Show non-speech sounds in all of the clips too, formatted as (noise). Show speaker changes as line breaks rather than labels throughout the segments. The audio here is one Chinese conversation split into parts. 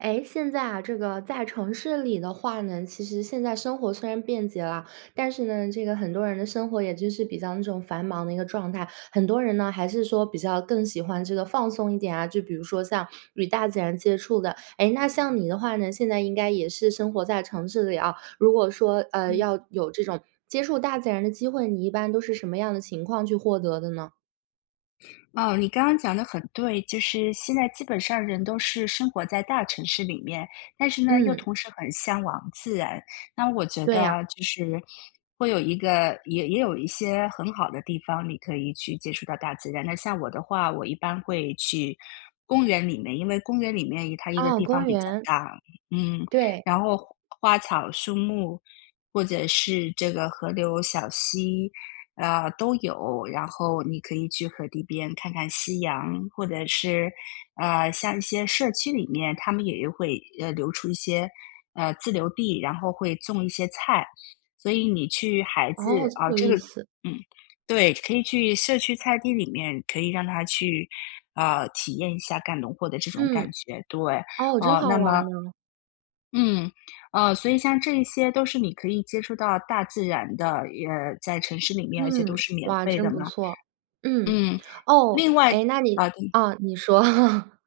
哎，现在啊，这个在城市里的话呢，其实现在生活虽然便捷了，但是呢，这个很多人的生活也就是比较那种繁忙的一个状态。很多人呢，还是说比较更喜欢这个放松一点啊，就比如说像与大自然接触的。诶，那像你的话呢，现在应该也是生活在城市里啊，如果说，呃，
嗯。
要有这种接触大自然的机会，你一般都是什么样的情况去获得的呢？
哦，你刚刚讲得很对，就是现在基本上人都是生活在大城市里面，但是呢，又
嗯。
同时很向往自然。那我觉
对
得
呀。
啊，就是会有一个也也有一些很好的地方，你可以去接触到大自然。那像我的话，我一般会去公园里面，因为公园里面一它一个
哦，
地方
公
比较
园。
大。嗯，
对。
然后花花草树木或者是这个河流小溪，啊，都有，然后你可以去河堤边看看夕阳或者是，呃，像一些社区里面，它们也有会，呃，流出一些，呃，自留地，然后会种一些菜。所以你去孩
哦，
子，
这么
啊，
有
这个
意思。
嗯，对，可以去社区菜地里面可以让他去，啊，体验一下干农活的这种感
嗯，
觉，对，
哦，真
啊，
好
那
玩
么
儿呢。
嗯，哦，所以像这一些都是你可以接触到大自然的，也在城市里面，而且都
嗯。
是免
哇，
费的
真不
嘛。
错。嗯，
嗯，
哦，
另外
诶，那你
啊嗯
哦，你说。(chuckles)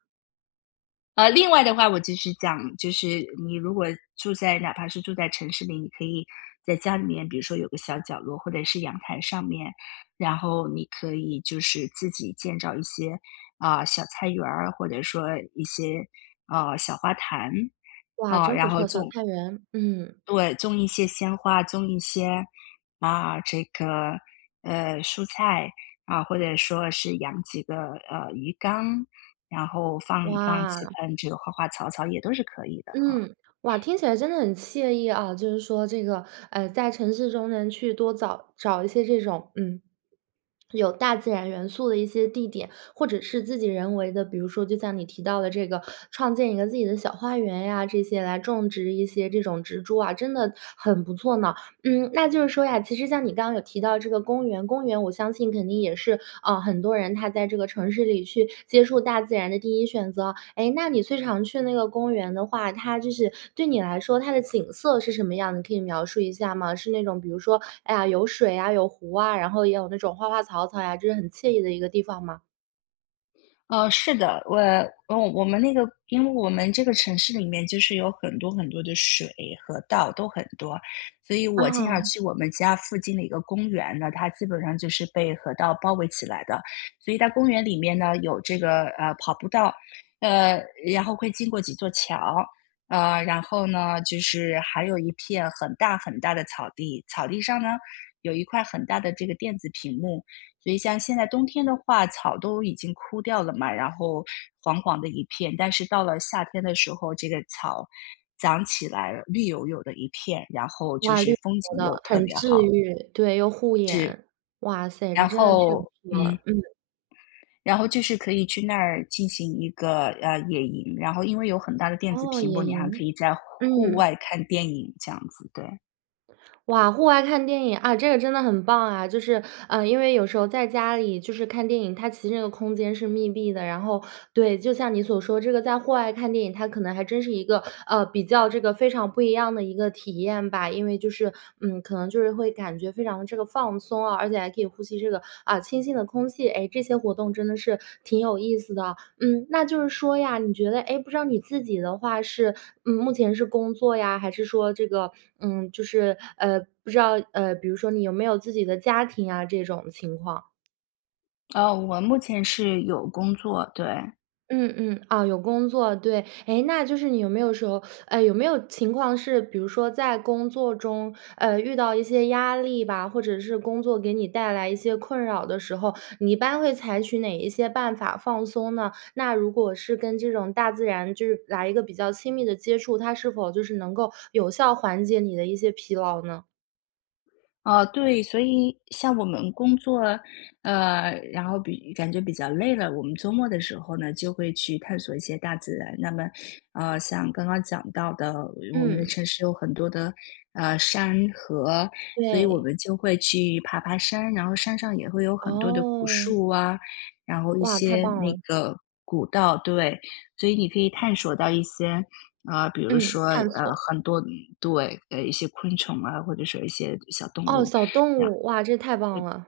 呃，另外的话我就是讲，就是你如果住在哪怕是住在城市里，你可以在家里面，比如说有个小角落或者是阳台上面，然后你可以就是自己建造一些，啊，小菜园儿，或者说一些，啊，小花坛。
哇，
啊，
真不
然后
错，小
就
菜园。嗯。
对，种一些鲜花，种一些，啊，这个，呃，蔬菜，啊，或者说是养几个，呃，鱼缸，然后放放几
哇。
盆这个花花草草也都是可以的，
嗯，哇，
啊。
听起来真的很惬意啊，就是说这个，呃，在城市中能去多早找一些这种，嗯，有大自然元素的一些地点，或者是自己人为的，比如说就像你提到的这个，创建一个自己的小花园呀，这些来种植一些这种植株啊，真的很不错呢。嗯，那就是说呀，其实像你刚刚有提到这个公园，公园我相信肯定也是，啊，很多人他在这个城市里去接触大自然的第一选择啊。诶，那你最常去那个公园的话，它就是对你来说它的景色是什么样的可以描述一下吗？是那种比如说，哎呀，有水啊、有湖啊，然后也有那种花花草草呀，这是很惬意的一个地方吗？
呃，是的。我嗯，我们那个因为我们这个城市里面就是有很多很多的水、河道，都很多。所以我经常
啊。
去我们家附近的一个公园，那它基本上就是被河道包围起来的。所以在公园里面呢有这个，呃，跑步道，呃，然后会经过几座桥。啊，然后呢，就是还有一片很大很大的草地，草地上呢，有一块很大的这个电子屏幕。所以像现在冬天的话草都已经枯掉了嘛，然后黄黄的一片，但是到了夏天的时候，这个草长起来了，绿油油的一片，然后就
哇，绿
是
油
风
油
景
的，
又特
很
别
治
好。
愈。对，又护
是。
眼。哇塞，这
然
真的 (unintelligible)
后
不
嗯。
错，嗯。
然后就是可以去那儿进行一个，呃，野营。然后因为有很大的电子
哦，
屏幕，
野
你还可
营。
以在户户
嗯。
外看电影，这样子，对。
哇，户外看电影，啊，这个真的很棒啊，就是，呃，因为有时候在家里，就是看电影，它其实那个空间是密闭的。然后对，就像你所说这个在户外看电影，它可能还真是一个，呃，比较这个非常不一样的一个体验吧，因为就是嗯，可能就是会感觉非常的这个放松啊，而且还可以呼吸这个，啊，清新的空气。诶，这些活动真的是挺有意思的。嗯，那就是说呀，你觉得诶？不知道你自己的话是，嗯，目前是工作呀？还是说这个，嗯，就是，呃，不知道呃，比如说你有没有自己的家庭啊，这种情况？
哦，我目前是有工作，对。
嗯嗯，啊，有工作，对。诶，那就是你有没有说，(sucks teeth) 哎，有没有情况是比如说在工作中，呃，遇到一些压力吧，或者是工作给你带来一些困扰的时候，你一般会采取哪一些办法放松呢？那如果是跟这种大自然就是来一个比较亲密的接触，它是否就是能够有效缓解你的一些疲劳呢？
啊，对，所以像我们工作，呃，然后比感觉比较累了，我们周末的时候呢，就会去探索一些大自然。那么，呃，像刚刚讲到的，我们的
嗯。
城市有很多的，呃，山、河，所以我
对。
们就会去爬爬山，然后山上也会有很多的古
哦。
树啊，然后一
哇，太
些
棒
那
了。
个古道，对。所以你可以探索到一些，啊，比如
嗯，
说，
探
呃，
索。
很多对，一些昆虫啊，或者说一些小动
哦，
物
小动
那样。嗯，
物。哇，这太棒了！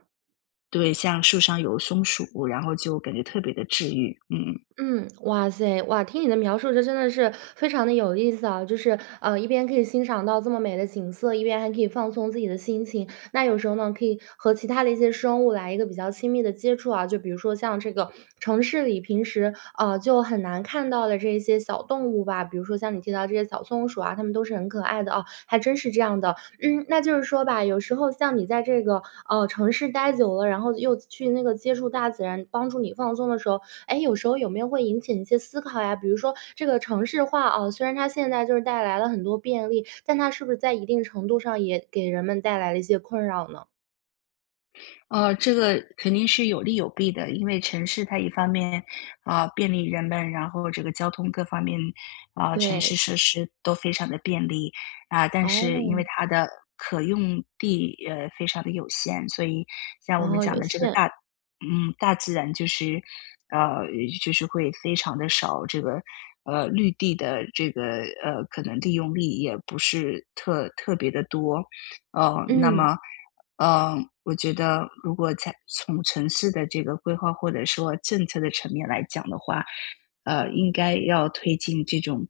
对，像树上有松鼠，然后就感觉特别地治愈，嗯。
嗯，哇噻。哇，听你的描述，这真的是，非常地有意思啊，就是，啊，一边可以欣赏到这么美的景色，一边还可以放松自己的心情。那有时候呢，可以和其他的一些生物来一个比较亲密的接触啊。就比如说像这个，城市里平时，啊，就很难看到的这些小动物吧，比如说像你提到的这些小松鼠啊，它们都是很可爱的哦，还真是这样的。嗯，那就是说吧，有时候像你在这个，哦，城市待久了，然后又去那个接触大自然帮助你放松的时候，诶，有时候有没有会引起一些思考呀？比如说这个城市化啊，虽然它现在就是带来了很多便利，但它是不是在一定程度上，也给人们带来了一些困扰呢？
呃，这个肯定是有利有弊的，因为城市它一方面，啊，便利人们，然后这个交通各方面，啊，城
对。
市设施都非常的便利。啊，但是因为
哦。
它的可用地，呃，非常地有限，所以像我们
哦，
讲
有
的这个
限。
大嗯，大自然就是呃，就是会非常地少这个，呃，绿地的这个呃，可能利用率也不是特特别地多。呃，那
嗯。
么，呃，我觉得如果在从城市的这个规划或者说政策的层面来讲的话，呃，应该要推进这种，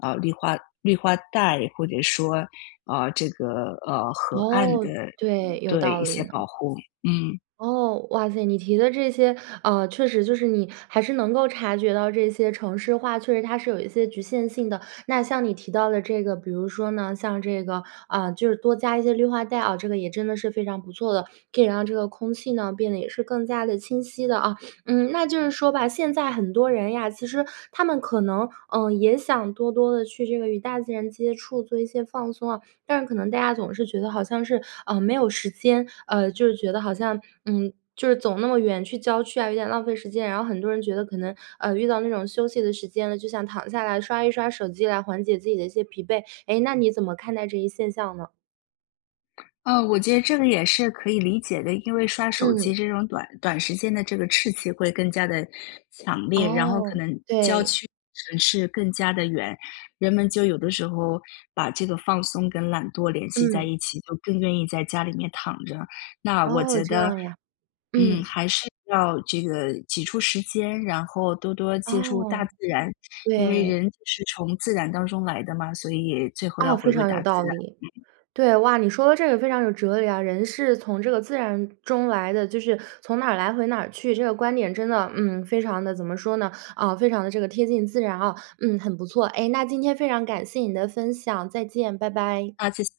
呃，绿化绿化带或者说，呃，这个，呃，河岸
哦，
的嗯，
对，有
对一
道
些
理呢。
保护，嗯。
哦，哇塞，你提的这些，啊，确实就是你还是能够察觉到这些城市化，确实它是有一些局限性的。那像你提到的这个，比如说呢，像这个啊，就是多加一些绿化带啊，这个也真的是非常不错的，可以让这个空气呢，变得也是更加地清晰了啊。嗯，那就是说吧，现在很多人呀，其实他们可能，呃，也想多多地去这个与大自然接触，做一些放松啊，但是可能大家总是觉得好像是，呃，没有时间，呃，就觉得好像嗯，就是走那么远去郊区啊，有点浪费时间。然后很多人觉得可能，呃，遇到那种休息的时间了，就想躺下来刷一刷手机，来缓解自己的一些疲惫。哎，那你怎么看待这一现象呢？
啊，我觉得这个也是可以理解的，因为刷手
嗯。
机这种短短时间的这个刺激会更加地强烈，然后可
哦，
能郊
对。
区城市更加地远，人们就有的时候，把这个放松跟懒惰联系在
嗯。
一起，就更愿意在家里面躺着。那我
哦，
觉
这
得，
样呀，
嗯，
嗯。
还是要这个挤出时间，然后多多接触大
哦，
自然，因为
对。
人就是从自然当中来的嘛，所以最后
哦，
要
非
回归
常有
大自
道
然。
理。
嗯。
对，哇，你说的这个非常有哲理啊，人是从这个自然中来的，就是从哪儿来回哪儿去，这个观点真的，嗯，非常地怎么说呢，啊，非常地这个贴近自然啊。嗯，很不错，哎，那今天非常感谢你的分享，再见，拜拜。
啊，谢谢。